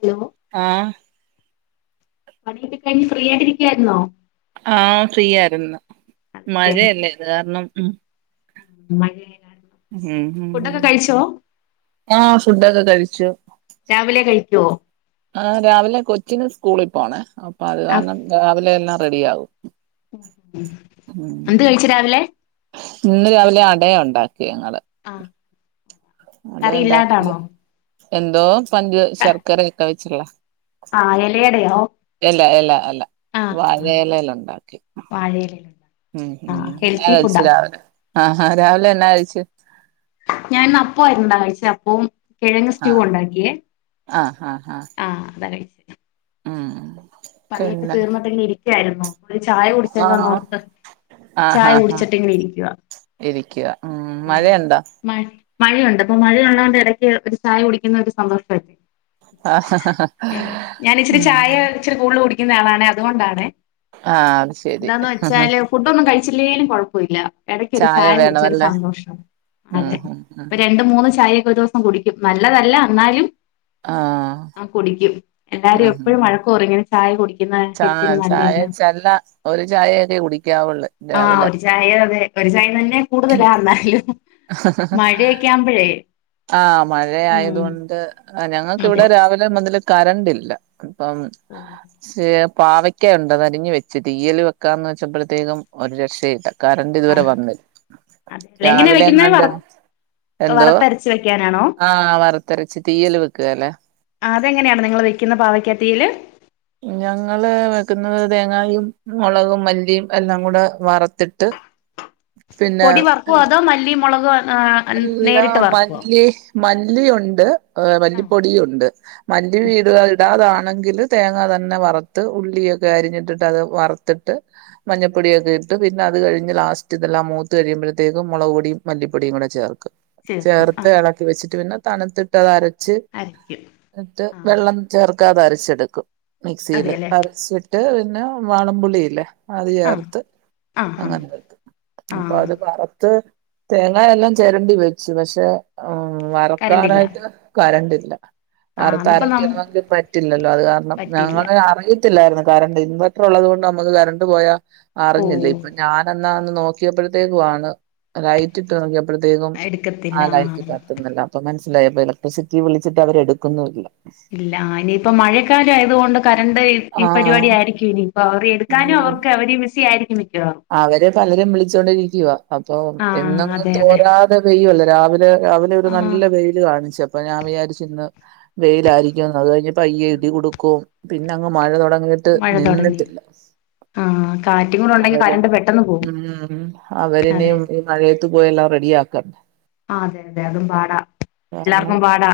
Hello ആഹ് പണിയൊക്കെ കഴിഞ് ഫ്രീ ആയിട്ടിരിക്കുവായിന്നൊ ആഹ്, ഫ്രീ ആയ്ര്ന്ന്, അതെല്ലേ മഴല്ലേ അത് കാരണം ഉം മഴയെ കാരണം ഉം ഉം ഉം ഫുഡൊക്കെ കഴിച്ചോ ആഹ് ഫുഡൊക്കെ കഴിച്ചു. രാവിലെ കഴിക്ക്യോ? ആ രാവിലെ കൊച്ചിന് സ്കൂളി പോണേ, അപ്പൊ അത് ആ കാരണം രാവിലെ എല്ലാ റെഡി ആകും. ഉം, ഉം. എന്ത് കഴിച്ചു രാവിലെ ഇന്ന് രാവിലെ അടയ ഉണ്ടാക്കിയെ ഞങ്ങള്. ആഹ്. അടിയുണ്ടാക്കി എന്തോ പഞ്ച ശർക്കര ഒക്കെ വെച്ച്ള്ള. ആഹ് എലയടയാ? എല്ല എല്ല അല്ല വാഴ എലേലൊണ്ടാക്കി വാഴയിലയില ഉം ആ ഞാൻ ഹെൽത്തി കഴിച്ച് ഫുഡാ രാവിലെ. ആഹാ രാവിലെ എന്നാ കഴിച്ച്? ഞാൻന്നപ്പം ആരുന്നാ കഴിച്ചെ അപ്പവും കെഴങ്ങ് സ്റ്റൂ ആഹ് ഉണ്ടാക്കിയേ ആഹ് ആഹ് ആഹ് അതായിര് ആഹ് പണിയൊക്കെ പിന്നെ തീർന്നിട്ടിങ്ങനെ ഇരിക്കായിരുന്നു ഒരു ചായ ആഹ് കുടിച്ചേക്കാന്നോർത്ത് ആഹ് ചായ ഹാ കുടിച്ചിട്ട് ഹാ ഇങ്ങനെ ഇരിക്കുവാ ഇരിക്ക ഉം. മഴയുണ്ടോ? മഴ മഴയുണ്ട് അപ്പൊ മഴയുള്ള കൊണ്ട് എടക്ക് ഒരു ചായ കുടിക്കുന്ന ഒരു സന്തോഷല്ലേ ആ ഹ ഹ ഹഉം ച്ചിരി കൂടുതല് കുടിക്കുന്ന ആളാണേ അതുകൊണ്ടാണേ ആഹ് അത് ശരി ന്താന്ന് വെച്ചാല് ഫുഡൊന്നും കഴിച്ചില്ലേലും കൊഴപ്പ ഇല്ല. എടയ്ക്കാരു ചായ കുടിച്ച ഒരു സന്തോഷാ ഉം അതെ ഉം ഉം പ്പൊ രണ്ട് മൂന്ന് ചായൊക്കെ ഒരോസം അ കുടിക്കും നല്ലതല്ല ന്നാലും ആഹ് അ കുടിക്കും ഉം എല്ലാരും ഉം എപ്പഴും മഴ ഓറിങ്ങനെ ചായ കുടിക്കുന്ന ചാ ചായ ച്ചല്ല ഒരു ചായയൊക്കെ കുടിക്കാവുള്ള് ആഹ് ഒരു ചായ അതെ ഒരു ചായ തന്നെ കൂടുതലാ അന്നാലും മഴയൊക്കാമ്പഴേ ആഹ് മഴ ആയതുകൊണ്ട് അ അതെ ഞങ്ങക്കിവിടെ അതെ രാവിലെ മുതല് കരണ്ട്ല്ല. അപ്പം ഓ ശേ പാവയ് ക്കെ ഉണ്ടതരിഞ്ഞ് വെച്ച് തിയ്യൽ വെക്കാന്ന് വെച്ചപ്പള്ത്തേക്കും ഒരു രക്ഷയില്ല ആ കറണ്ട്തുവരെ വന്ന് അതെ എങ്ങനെ രാവിലെ എങ്ങണ്ട് എന്തോ? ച്ച് വയ്ക്കാനാണോ? ആഹ് വറുത്തരച്ച് തീയല് വെക്കുകേലെ അതെങ്ങനെയാണ് നിങ്ങള് വെക്കുന്ന പാവക്കാ തിയല്? ഞങ്ങള് വെക്കുന്നത് തേങ്ങായും മുളകും മല്ലിയും എല്ലാം കൂടെ വറുത്തിട്ട് പൊടി വറക്കോ അതോ മല്ലി മുളകും ആ അം എല്ലാ നേരിട്ട് വറക്കോ? മല്ലി മല്ലിയുണ്ട് അ ആഹ് മല്ലിപ്പൊടിയുണ്ട് മല്ലി വീടു അ ഇടാതാണെങ്കില് തേങ്ങ തന്നെ വറുത്ത് ഉള്ളിയൊക്കെ അരിഞ്ഞിട്ടിട്ട് അത് വറുത്തിട്ട് മഞ്ഞപ്പൊടിയൊക്കെ ഇട്ട് പിന്നത് കഴിഞ്ഞ് ലാസ്റ്റ് ഇതെല്ലാം മൂത്ത് കഴിയുമ്പഴത്തേക്കും മുളക് പൊടിയും മല്ലിപ്പൊടിയും കൂടെ ചേർക്കും ചേർക്കും ചേർത്ത് ആഹ് എളക്കി വെച്ചിട്ട് പിന്നെ തണുത്തിട്ടതരച്ച് അരക്കും ന്ന്ട്ട് ആഹ് വെള്ളം ചേർക്കാതരച്ചെടുക്കും മിക്സീല് അതെല്ലേ അരച്ചിട്ട് പിന്നെ വാളംപുളിയില്ലേ അത് ആഹ് ചേർത്ത് ആഹ് ആഹ് അങ്ങനെ വക്കും. അപ്പൊ ആഹ് അത് വറുത്ത് തേങ്ങ എല്ലാം ചെരണ്ടി വെച്ചു പക്ഷെ ഉം കരണ്ടില്ല വറക്കാനായിട്ട് കരണ്ടില്ല ആഹ് അന്നിപ്പോ ന വറത്തരക്കണമെങ്കിൽ പറ്റില്ലല്ലോ അത് കാരണം പറ്റില്ല ഞങ്ങള് അറിയത്തില്ലായിരുന്നു കരണ്ട് ഇൻവെർട്ടർള്ളത് കൊണ്ട് നമ്മക്ക് കരണ്ട് പോയാ അറിഞ്ഞില്ല ഓഹ് ഇപ്പം ഞാന ന്നാന്ന് നോക്കിയപ്പഴത്തേക്കും ആണ് ലൈറ്റ്ട്ട് നോക്കിയപ്പഴത്തേക്കും എടുക്കത്തില്ല ആ ലൈറ്റ് ആഹ് കത്തുന്നില്ല. പ്പം മനസ്സിലായപ്പൊലക്ട്രിസിറ്റി വിളിച്ചിട്ട് അവരെടുക്കുന്നുല്ല. ല്ലാനിയിപ്പം മഴക്കാലായത് കൊണ്ട് കറണ്ട് ഈ ആ പരിപാടിയായിരിക്കും ഇനി ഇപ്പവർ എടുക്കാനും അവർക്ക് അവര് ബിസി ആയിരിക്കും മിക്ക അവരെ പലരും വിളിച്ചോണ്ടിരിക്കുവാ അപ്പൊ ആഹ് എന്നങ്ങ് അതെ അതെ തോരാതെ പെയ്യു അല്ലോ രാവിലെ രാവിലെ ഒരു നല്ല ആഹ് വെയില് കാണിച്ചു അപ്പൊ ഞാൻ വിചാരിച്ചിന്ന് വെയിലായിരിക്കുംന്ന് അത് കഴിഞ്ഞപ്പയ്യെ ഇടികൊടുക്കും പിന്നങ്ങ് മഴ തുടങ്ങി മഴ തുടങ്ങി. ആഹ് കാറ്റും കൂടെ ഉണ്ടെങ്കി അവരും. കരണ്ട് പെട്ടെന്ന് പോകും മ്മ് അവര് അതെ ഇനിയും ഈ മഴയത്ത് പോയെല്ലാം റെഡി ആക്കും. ആഹ് അതെ അതെ അതും പാടാ ഒരെണ്ണം. എല്ലാർക്കും പാടാ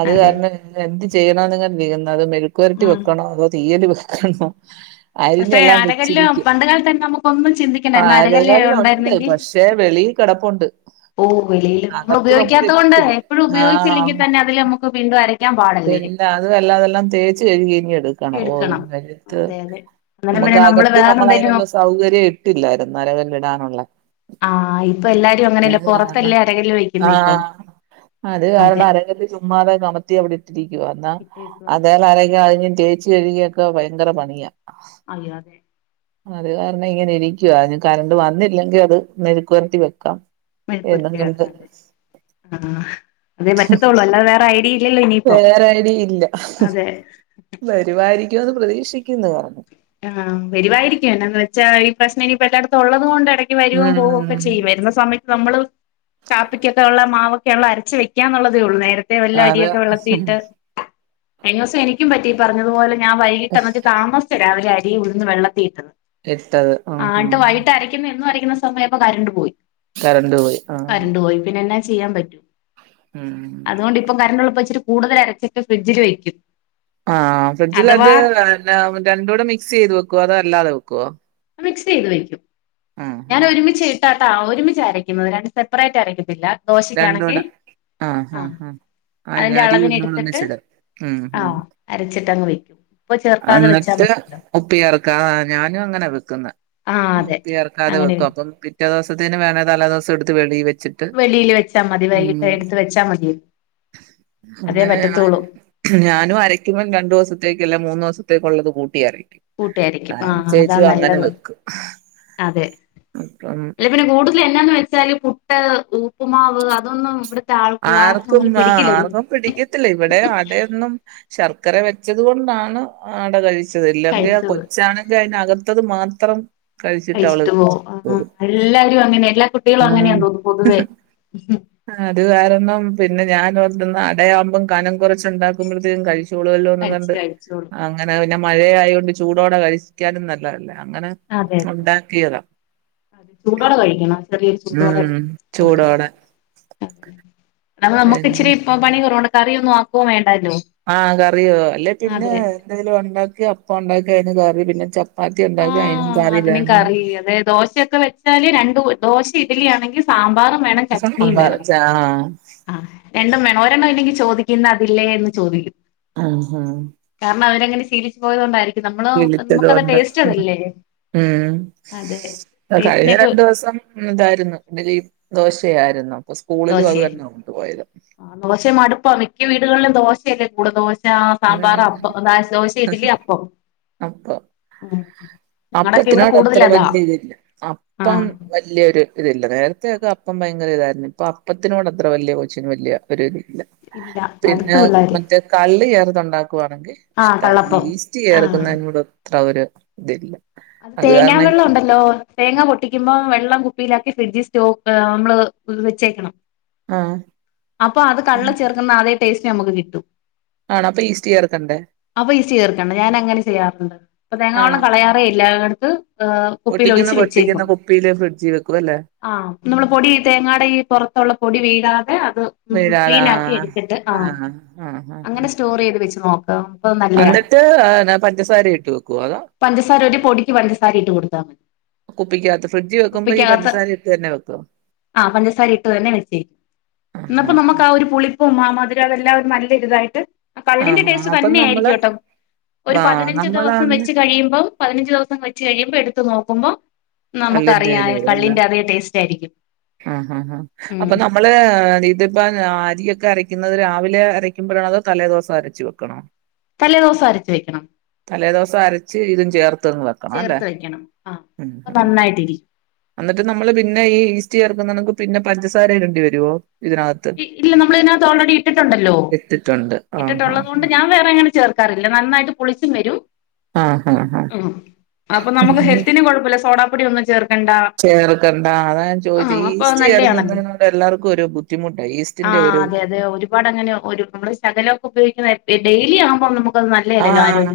അത് അതെ കാരണം എന്ത് ചെയ്യണോന്ന് കൊണ്ട് ഇരുന്നത് മെഴുക്കുരട്ടി ഉം വെക്കണോ അതോ തീയല് വെക്കണോ അരിഞ്ഞെല്ലാവെ എല്ലാം പണ്ട് കാലതാണ് നമുക്കൊന്നും ചിന്തിക്കുണ്ടായിരുന്ന അരകല്ലെ ഉണ്ടായിരുന്നെങ്കിൽ. ദേ വെളീൽ കെടപ്പുണ്ട്. ഓ വെളിയില്. നമ്മൾ ഉപയോഗിക്കാത്തോണ്ട് എപ്പഴും ഉപയോഗിച്ചില്ലെങ്കിൽ ആഹ് തന്നെ അതിൽ നമുക്ക് വീണ്ടും അര പിന്നെ അത് വല്ലാതെല്ലാ തേച്ച് കഴുകിയങ്ങ് എടുക്കണം. ഓഹ് ഈ മഴയത്ത് അതെ അതെ അന്നേരം നമുക്ക് പിന്നെ അകത്ത് വേറെ നമ്മള് എന്തേലും അയിനുള്ള സൗകര്യം ഇട്ടില്ലായിരുന്നു അരകല്ല് ഇടാനുള്ള. ആഹ് ഇപ്പൊ എല്ലാരും അങ്ങനെയല്ലെ പൊറത്തല്ലേ അരകല് വെക്കുന്നേ ഇപ്പൊ. ആഹ് അത് കാരണം അരക്കല്ല് ചുമ്മാതെ കമത്തി അവിടെ ഇട്ടിരിക്കുവ അന്നാ ഇട്ടേക്കുവാ അതേല് അര കഴിഞ്ഞ തേച്ച് കഴുകിയൊക്കാൻ ഭയങ്കര പണിയാ. അയ്യോ അതെ. അത് കാരണം ഇങ്ങനെ ഇരിക്കുവ. ഇനി കറണ്ട് വന്നില്ലെങ്കിൽ അത് മെഴുക്കുവരട്ടി വെക്കാം. എന്നും മെഴുക്കുവരട്ടി കണ്ട് വെക്കാ അതെ ആ. അതേ പറ്റത്തുള്ളൂ അല്ലാതെ വേറെ ഐഡിയില്ലല്ലോ ഇനിയിപ്പോ. അതെ. വരുവായിരിക്കുന്ന് പ്രതീക്ഷിക്കുന്നു കറണ്ട്. ആഹ് വരുവായിരിക്കും എന്നാന്ന് വെച്ചാ ഈ പ്രശ്നം ഇനിപ്പ എല്ലാടത്തും ഒള്ളതുകൊണ്ട് എട ഇനി വരോം പോവൊക്കെ ഉം ചെയ്യും. വരുന്ന സമയ നമ്മള് കാപ്പിക്കൊക്കെ ഉള്ള മാവൊക്കൊള്ള അരച്ച് വെക്കാന്നുള്ളതേ ഒള്ളൂ നേര രത്തെ അതെ വെല്ലരിയൊക്കെ ഉം വെള്ളത്തിലിട്ട് കഴിഞ്ഞോസം എനിക്കും പറ്റി ഈ പറഞ്ഞതുപോലെ ഞാൻ വൈകീട്ട് അന്നിട്ട് താമസിച്ച രാവിലെ അരിം ഉഴുന്ന് വെള്ളത്തിലിട്ടത്. ഇട്ടത് ആഹ് ആട്ട് ആഹ് വൈകിട്ടരക്കുന്ന എന്നു അരക്കുന്ന സമയായപ്പൊ കരണ്ട് പോയി. കറണ്ട് പോയി ആഹ് കരണ്ട് പോയി. പിന്നെ എന്നാ ചെയ്യാൻ പറ്റൂ. ഉം അതോണ്ടിപ്പം കറണ്ടുള്ളപ്പം ഇച്ചിരി കൂടുതലരച്ചിട്ട് ഫ്രിഡ്ജിൽ വെയ്ക്കും. ആഹ് ഫ്രിഡ്ജിലത് രണ്ടൂടെ മിക്സ് ചെയ്ത് വെക്കോ അതോ അല്ലാതെ വെക്കോ? മിക്സെയ്ത് വെയ്ക്കും. ഞാനൊരുമിച്ച ട്ടാട്ടാ ഒരുമിച്ച് അരക്കുന്നത്. രണ്ട് സെപ്പറേറ്റ് അരക്കത്തില്ല ദോശക്കാണെങ്കിൽ ആഹ് ആ ആഹ് ആഹ് അതിന്റെ അരീം അളവിന് എടുത്തിട്ട് ഉഴുന്നുടൊന്നിച്ചിടും. മ്മ് ആ മ്മ്. അരച്ചിട്ടങ്ങ് വെക്കും ഉപ്പ് ചേർക്കാതെ വെച്ചാൽ അന്നിട്ട് മതിയല്ലോ ഉപ്പ് ചേർക്കാതെ ഞാനു അങ്ങനെ വെക്കുന്നെ. ആ അഹ് അതെ ഉപ്പു ചേർക്കാതെ അങ്ങനെ വെക്കും. വെ- അപ്പം പിറ്റേ ദിവസത്തിന് വേണേ തലേ ദിവസെടുത്ത് വെളീ വെച്ചിട്ട് വെളീല് വെച്ചാ മതി ഉം വൈകിട്ട് എടുത്ത് വെച്ചാ മതി. അതേ അങ്ങനെ പറ്റത്തുള്ളൂ. ഞാനും ഞാനും അരയ്ക്കുമ്പോ രണ്ടുസത്തേക്കല്ല മൂന്നൂ ദിവസത്തേക്കുള്ളത് കൂട്ടി അരയ്ക്കും. കൂട്ടിയരക്കും ആ അതാ ആരച്ചേച്ചു അങ്ങനെ നല്ലത് വെക്കും. അതെ അപ്പം അല്ല പിന്നെ കൂടുതൽ എന്നാന്ന് വെച്ചാല് പുട്ട്, ഉപ്പുമാവ് അതൊന്നും ഇവിടെ ആർക്കും ആഹ് ആർക്കും പിടിക്ക ത്തില്ല. ഇവിടെ അടയൊന്നും ശർക്കര വെച്ചത് കൊണ്ടാണ് അട കഴിച്ച ച്ചത് ഇല്ലെങ്കിൽ ആ കഴിച്ചത് കൊച്ചാണെങ്കിൽ അയിനകത്തത് മാത്രം കഴിച്ചിട്ട് പോവും. ആഹ്. എല്ലാരുങ്ങനെ എല്ലാ കു മ്മ് അത് കാരണം പിന്നെ ഞാനോർതന്നാന്ന അടയാവുമ്പോം കനം കുറച്ചുണ്ടാക്കുമ്പത്തേക്കും കഴിച്ചു ച്ചോളുവാലൊന്നു കഴിച്ച് കണ്ട് കഴിച്ചോളും അങ്ങനെ പിന്നെ മഴയായോണ്ട് ചൂടോടെ കഴിക്കാനും നല്ലതല്ലേ അങ്ങനെ അതെതെ. ഉണ്ടാക്കിയതാ ചൂടോടെ കഴിക്കണം. ചെറിയ ചൂടോടെ ഉം കൊടുക്കണം. ചൂടോടെ ഇതാമ്പോ പിന്നെ നമ്മുക്കിച്ചിരി പൊ പണി കൊറവുണ്ട് കറിയൊന്നും ആക്കൂ വേണ്ടല്ലോ. ആഹ് കറിയോ അല്ലെ തിനോ അതെ എന്തെലും ഉണ്ടാക്കി അപ്പം ഉണ്ടാക്കിഅയിന് കറി. പിന്നെ ച ആഹ് അതിനു കറി അതെ ദോശയൊക്കെ വെച്ചാല് രണ്ടു ദോശ, ഇഡലി ആണെങ്കിൽ. സാമ്പാറും വേണം ചട്നിയും സാമ്പാർ വേണം. ആഹ് ആഹ് രണ്ടും വേണം ഒരെണ്ണം ഇല്ലെങ്കിൽ ചോദിക്കും ഇന്നതില്ലേ എന്ന് ചോദിക്കും. ആഹ് ഹ കാരണവരങ്ങനെ ശീലിച്ചു പോയത് കൊണ്ടായിരിക്കും നമ്മളോ വിളിച്ചത് നമുക്കത് കൊണ്ട് ടേസ്റ്റതല്ലേ. ഉം കഴിഞ്ഞ ടേസ്റ്റിനൊക്കെ രണ്ട് ദൂസം. ഉം തായിരുന്നു ഡ്ലി, ദോശയായിരുന്നു. അപ്പൊ സ്കൂളിലും അത് ദോശയാ തന്നെ കൊണ്ടുപോയത്. ആ ദോശ മടുപ്പാ, മിക്ക വീടുകളിലും ദോശയല്ലേ കൂടെദോ ഷാ സാമ്പാറ്, ഉം പ്പം ദോശ, ഇഡ്ലി, അപ്പം. ഉം ഞങ്ങടൊക്കെ ഇവിടെ അപ്പത്തിനോടത്ര കൂടുതലതാ വലൃയ തില്ല അപ്പം ആഹ് വൽ വലൃയൊരു ഇതിരില്ല നേരത്തൊ അപ്പം ഭയങ്കര ഇതായിരുന്നു. ഇപ്പൊ അപ്പത്തിനോട് അത്ര വലൃയ കൊച്ചിന് വലൃയ ഒരുതില്ല. ഇല്ല മടുത്ത് പിന്നെ പിള്ളേര് മറ്റേ, കള്ള് ചേർതുണ്ടാക്കുവാണെങ്കിൽ. ആഹ് ഇഷ്ടമാ കള്ളപ്പം ഈസ്റ്റ് ആഹ് ചേർക്കുന്നതിനൊട് ത്ര ഒര്തില്ല. അത് തേങ്ങാ വെള്ളം ഉണ്ടല്ലോ. തേങ്ങ പൊട്ടിക്കുമ്പോ വെള്ളം കുപ്പിയിലാക്കി ഫ്രിഡ്ജിൽ സ്റ്റേക് ഏം നമ്മള് വെച്ചേക്കെണം. ആഹ് അപ്പം അത് കള്ള് ചേർക്കുന്ന അതേ ടേസ്റ്റ് നമുക്ക് കിട്ടും. ആണോ അപ്പൊ ഈസ്റ്റ് ചേർക്കണ്ടേ അപ്പ ഈസ്റ്റ് ചേർക്കെണ്ട ഞാന്ങ്ങനെ ചെയ്യാറുണ്ട്. പ്പം തേങ്ങാവെള്ളം ആണോ കളയാ ല്ലാണ്ത്ത് ഏഹ് കുപ്പീല് പൊട്ടിക്കുന്ന ഒഴിച്ച് വെച്ചേക്കും. പൊട്ടിക്കുന്ന കുപ്പിയില് ഫ്രിഡ്ജി വെക്കും അല്ലേ ആഹ് നമ്മള് പൊടി തേങ്ങാടെ ഈ പെറത്തുള്ള പൊടി വീഴാതെ അത്. ഉം വീഴാതെ ക്ലീനാക്കി ആഹ് എടുത്തിട്ട് ആഹ് അങ്ങനെ സ്റ്റോറെയ്ത് വെച്ച് നോക്കാം. അന്നിട്ട് പഞ്ചസാര ഇട്ട് വെക്കുവോഅതാ. സാര ഒരു പൊടിക്ക് പഞ്ചസാരയിട്ട് കൊടുത്താമതി. കുപ്പിക്കാത്ത് ഫ്രിഡ്ജ് വെക്കുമ്പോ ഈ പഞ്ചസാരയിട്ട് തന്നെ വെക്കും. ആ പഞ്ചസാരഇട്ട് തന്നെ വെച്ചേ ന്നപ്പ ആഹ് നമ്മക്കാ ഊ ഒരു പുളിപ്പും ആ മധുരം എല്ലാം നല്ലെരുതായിട്ട്. കള്ളിന്റെ ആഹ് ആഹ് ടേസ്റ്റ് അപ്പൊ തന്നെ നമ്മള് ആയിരിക്കുട്ടോ, ഒരു ആഹ് പതിനഞ്ച് ദിവസം നമ്മളന്ന് വെച്ച് കഴിയുമ്പം. പതിനഞ്ച് ദിവസം വെച്ച് കഴിയുമ്പോൾ എടുത്ത് നോക്കുമ്പോൾ കള്ളിന്റെ ഇത് നമുക്കറിയാം, വരും അല്ല കള്ളിന്റെ അതേ ടേസ്റ്റ് ആയിരിക്കും. ആഹ് ഹാ ഹാ ഉം അപ്പൊ നമ്മള് ഇത്. ഡ അരിയൊക്കെ അരയ്ക്കുന്നത് രാവിലെ അരയ്ക്കുമ്പോഴാണേ, അതോ തലേദൂസം അരച്ച് വെക്കണോ? തലേ ദൂസം, അരച്ച് വെക്കെണം. തലേദിവസം അരച്ച് ഇതും ചേർത്തെന്ന് വെക്ക ചേർത്ത് വെക്കെണം ആഹ് ന്നാ നന്നായിട്ടിരി. എന്നിട്ട് നമ്മള് പിന്നെ ഈ ഈസ്റ്റ് ചേർക്കുന്നെന്നക് പിന്നെ പഞ്ചസാര ഇടേണ്ടി വരേ ഇതിനാത്ത്. ഇല്ല നമ്മള് ഇതിനാത്ത് ഓൾറെഡി ഇട്ടിട്ടുണ്ടല്ലോ. ഇട്ടിട്ടുണ്ട് ആഹ് ഇട്ടിട്ടുള്ളത് കൊണ്ട് ഞാം വേറെ എങ്ങനെ ചേർക്കാറില്ല. നന്നായിട്ട് പളിച്ചും വരും. ആഹ് ആഹ് ആഹ് ഉ. അപ്പൊ നമുക്ക് ആഹ് ഹെൽത്തിന് കൊഴപ്പല്ല. സോഡാപ്പൊടി ഒന്നും ചേർക്കണ്ടാ. ചേർക്കണ്ടാ, അതാ ഞാൻ ചോയിച്ചെത് ഈസ്റ്റ് നല്ലയാണല്ലോ ചേർക്കുന്നോണ്ട് എല്ലാർക്കും ഒരു ബുദ്ധിമുട്ടാ, ഈസ്റ്റ്. ആഹ് അതെ, അതെ, ഒരുപാട് അങ്ങനെ ഒരു നമ്മള് ശകലെക്കെ ഉപയോഗിക്കുമ്പേ ഡെയിലി ആവുമ്പോ നമുക്ക്. ആഹ്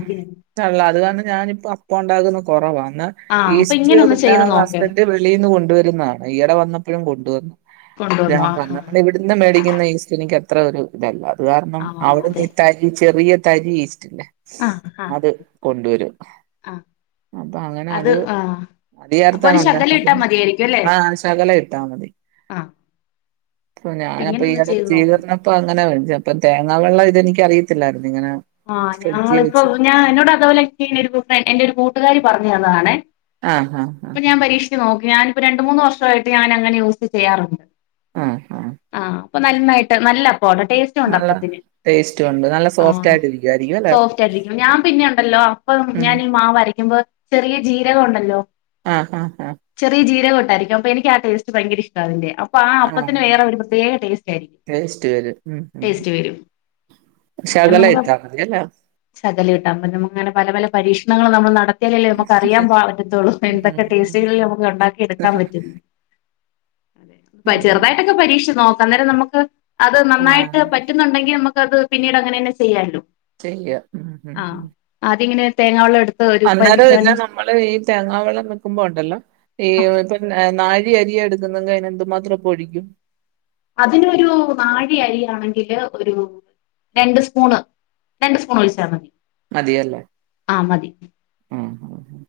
കള്ളാ അത് കാരണം ഞാനിപ്പം അപ്പംണ്ടാകുന്നത് കുറവാന്ന്. ആ അപ്പൊ ഇങ്ങനെ ഈസ്റ്റ് ഒന്ന് ചെയ്ത് നോക്ക് പിന്നെഹസ്ബൻഡ് വി ലീന്ന് കൊണ്ടുവരുന്നതാണ് ഈടെ വന്നപ്പഴും കൊണ്ടുവന്ന് കൊണ്ടുവന്നോ ആ ഞാപറഞ ഇവിടുന്ന് മേടിക്കുന്ന ഈസ്‌റ്റി എനിക്കത്ര ഒരു തെല്ല അതുകാരണം ആ ആ, അവിടുന്ന് അതെ ഇത്തായ് ഈ ചെറിയ തരി ഈസ്റ്റ്ണ്ട് ആ ആ അത് കൊണ്ടുവരും. ആ അപ്പ അങ്ങനെ അത് അത് അപ്പൊ ചേർത്താണ് ഒരു ഉണ്ടാക്കി ശകലം ഇട്ടാൽ കൊണ്ടിരുന്നേ ആഹ് ശകലം ഇട്ടാ മതി. ആഹ്. പ്പോ ഞാനപ്പേ ഈയടെ തീ ഊതണം. പ്പ അങ്ങനെ വെടിച്ചാ പ്പ തേങ്ങാ വെള്ളം ഇതെനിക്കറിയത്തില്ലായിരുന്നു, ഇങ്ങനെ. ആഹ്, ഫ്രിഡ്ജിൽ ഞങ്ങളിപ്പോ വെച്ച് ഞാ എന്നോട് അതുേപോലെ, ഇട്ടീന്നെര് എന്റെ ഒര് കൂട്ടുകാരി പറഞ്ഞതാണെ. ആ ആ ഇപ്പ ഞാൻ പരീക്ഷിച്ച് നോക്കി ഞാനിപ്പോ രണ്ട് മൂന്ന് വർഷമായിട്ട്. ഞാൻ അങ്ങനെ, യൂസ് ചെയ്യാറുണ്ട്. ആ ആ ആ ആഹ് അപ്പൊ നന്നായിട്ട് നല്ല അപ്പാണ് ടേസ്റ്റ് നല്ല ടേസ്റ്റുണ്ട്. നല്ല സോഫ്റ്റായിട്ടിരിക്കും. സോഫ്റ്റായിട്ടിരിക്കും ഞാൻ പിന്നെ ഒണ്ടല്ലോ. അപ്പം ഉം ഞാനീ മാവ് അരയ്ക്കുമ്പോ, ചെറിയ ജീരകം ഉണ്ടല്ലോ. ആഹ് ഹ ഹ. ചെറിയ ജീരകണ്ടായിരിക്കും അപ്പൊ എനിക്ക് ആ ടേസ്റ്റ് ഭയങ്ക ഇഷ്ടാ അതിന്റെ അപ്പൊ ആ അപ്പത്തിന് ആഹ് വേറെ ഒരു പ്രത്യേക ടേസ്റ്റ് ആരിക്കും. ടേസ്റ്റ് വെരും ഉം അങ്ങനെ ശകല നമുക്ക് ഇട്ട മതി അല്ലെ? ശകലം ഇട്ട മതി അപ്പൊ ഞങ്ങക്ക് അങ്ങനെ പല പല പരീക്ഷണങ്ങളും നമ്മൾ നടത്ത ണ്ടാക്കിയാലല്ലേ നമുക്ക് അറിയാ പറ്റത്തുള്ളൂ ഉം എന്തൊക്കെ ടേസ്റ്റുകളിൽ നമുക്ക് ഉണ്ടാക്കി എടുക്കാൻ പറ്റും ന്ന്. അതെ ഉം ചെറുതായിട്ടൊക്കെ പരീക്ഷിച്ച് നോക്കാം. അന്നേരം നമുക്ക് അത് നന്നായിട്ട് ആഹ് പറ്റ് പറ്റുന്നുണ്ടെങ്കി നമുക്കത് പിന്നീട് അങ്ങനെന്നെ ചെയ്യാലോ. ചെയ്യ ഉം ഉം. അതിങ്ങനെ തേങ്ങാ വെള്ളം എട് അന്നേരം ഇല്ല നമ്മള് ഈ തേങ്ങാ വെള്ളം വെക്കുമ്പോ ഉണ്ടല്ലോ ഈ ആഹ് ഇപ്പൊ നാഴി അരിയ എടുക്കുന്നെങ്കി അതിന് എന്തു മാത്രം ഇപ്പൊ ഒഴിക്കും? അതിനൊരു നാഴി അരിയാണെങ്കില് ഒരു രണ്ട് സ്പൂണ് രണ്ട് സ്പൂണ് ഒഴിച്ച മതി. മതിയല്ലെ? ആഹ് മതി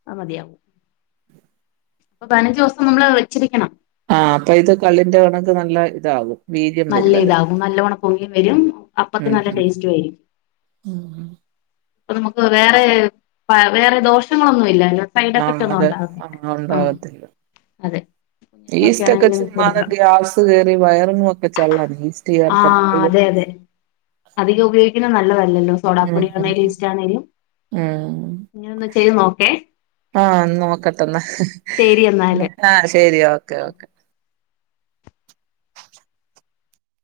അത് മതിയാവും. അപ്പൊ പതിനഞ്ച് ദിവസം നമ്മള് വെച്ചിരിക്കണം. ആഹ് അപ്പൊ ഇത് കള്ളിന്റെ കണക്ക് നല്ല ഇതാവും. നല്ല ഇതാകും നല്ലോണം പൊങ്ങിയും വരും അപ്പത്തിന് ഉം നല്ല ഉം ടേസ്റ്റ് വരും. ഉം ഹും. അ നമുക്ക് വേറെ വേറെ ദോഷങ്ങളൊന്നും ഇല്ലാലോ. ആ അതെ അങ്ങനെ ഉണ്ടാവത്തില്ല. അതെ കുഞ്ഞുങ്ങൾക്കൊക്കെ ഈസ്റ്റ് ഒക്കെ ആണെങ്കിലും ചുമ്മാതെ കൊടുക്കാം ഗ്യാസ് കേറി വയറും ഒക്കെ ചള്ളാണ്. ആഹ് ചേർത്തപ്പഴ് അതെ അതെ അധികം ഉപയോഗിക്കനത് നല്ലത് അല്ലല്ലോ. സോഡ ഉം ഉം പോഡിയാണേലും ഈസ്റ്റാണേലും ഉം ഇങ്ങനെ ഒന്ന് ചെയ്ത് നോക്കെ. ആഹ് നോക്കാട്ട എന്നാ ശരി എന്നാല് ആഹ് ശരി ഓക്കെ ആ ഓക്കെ.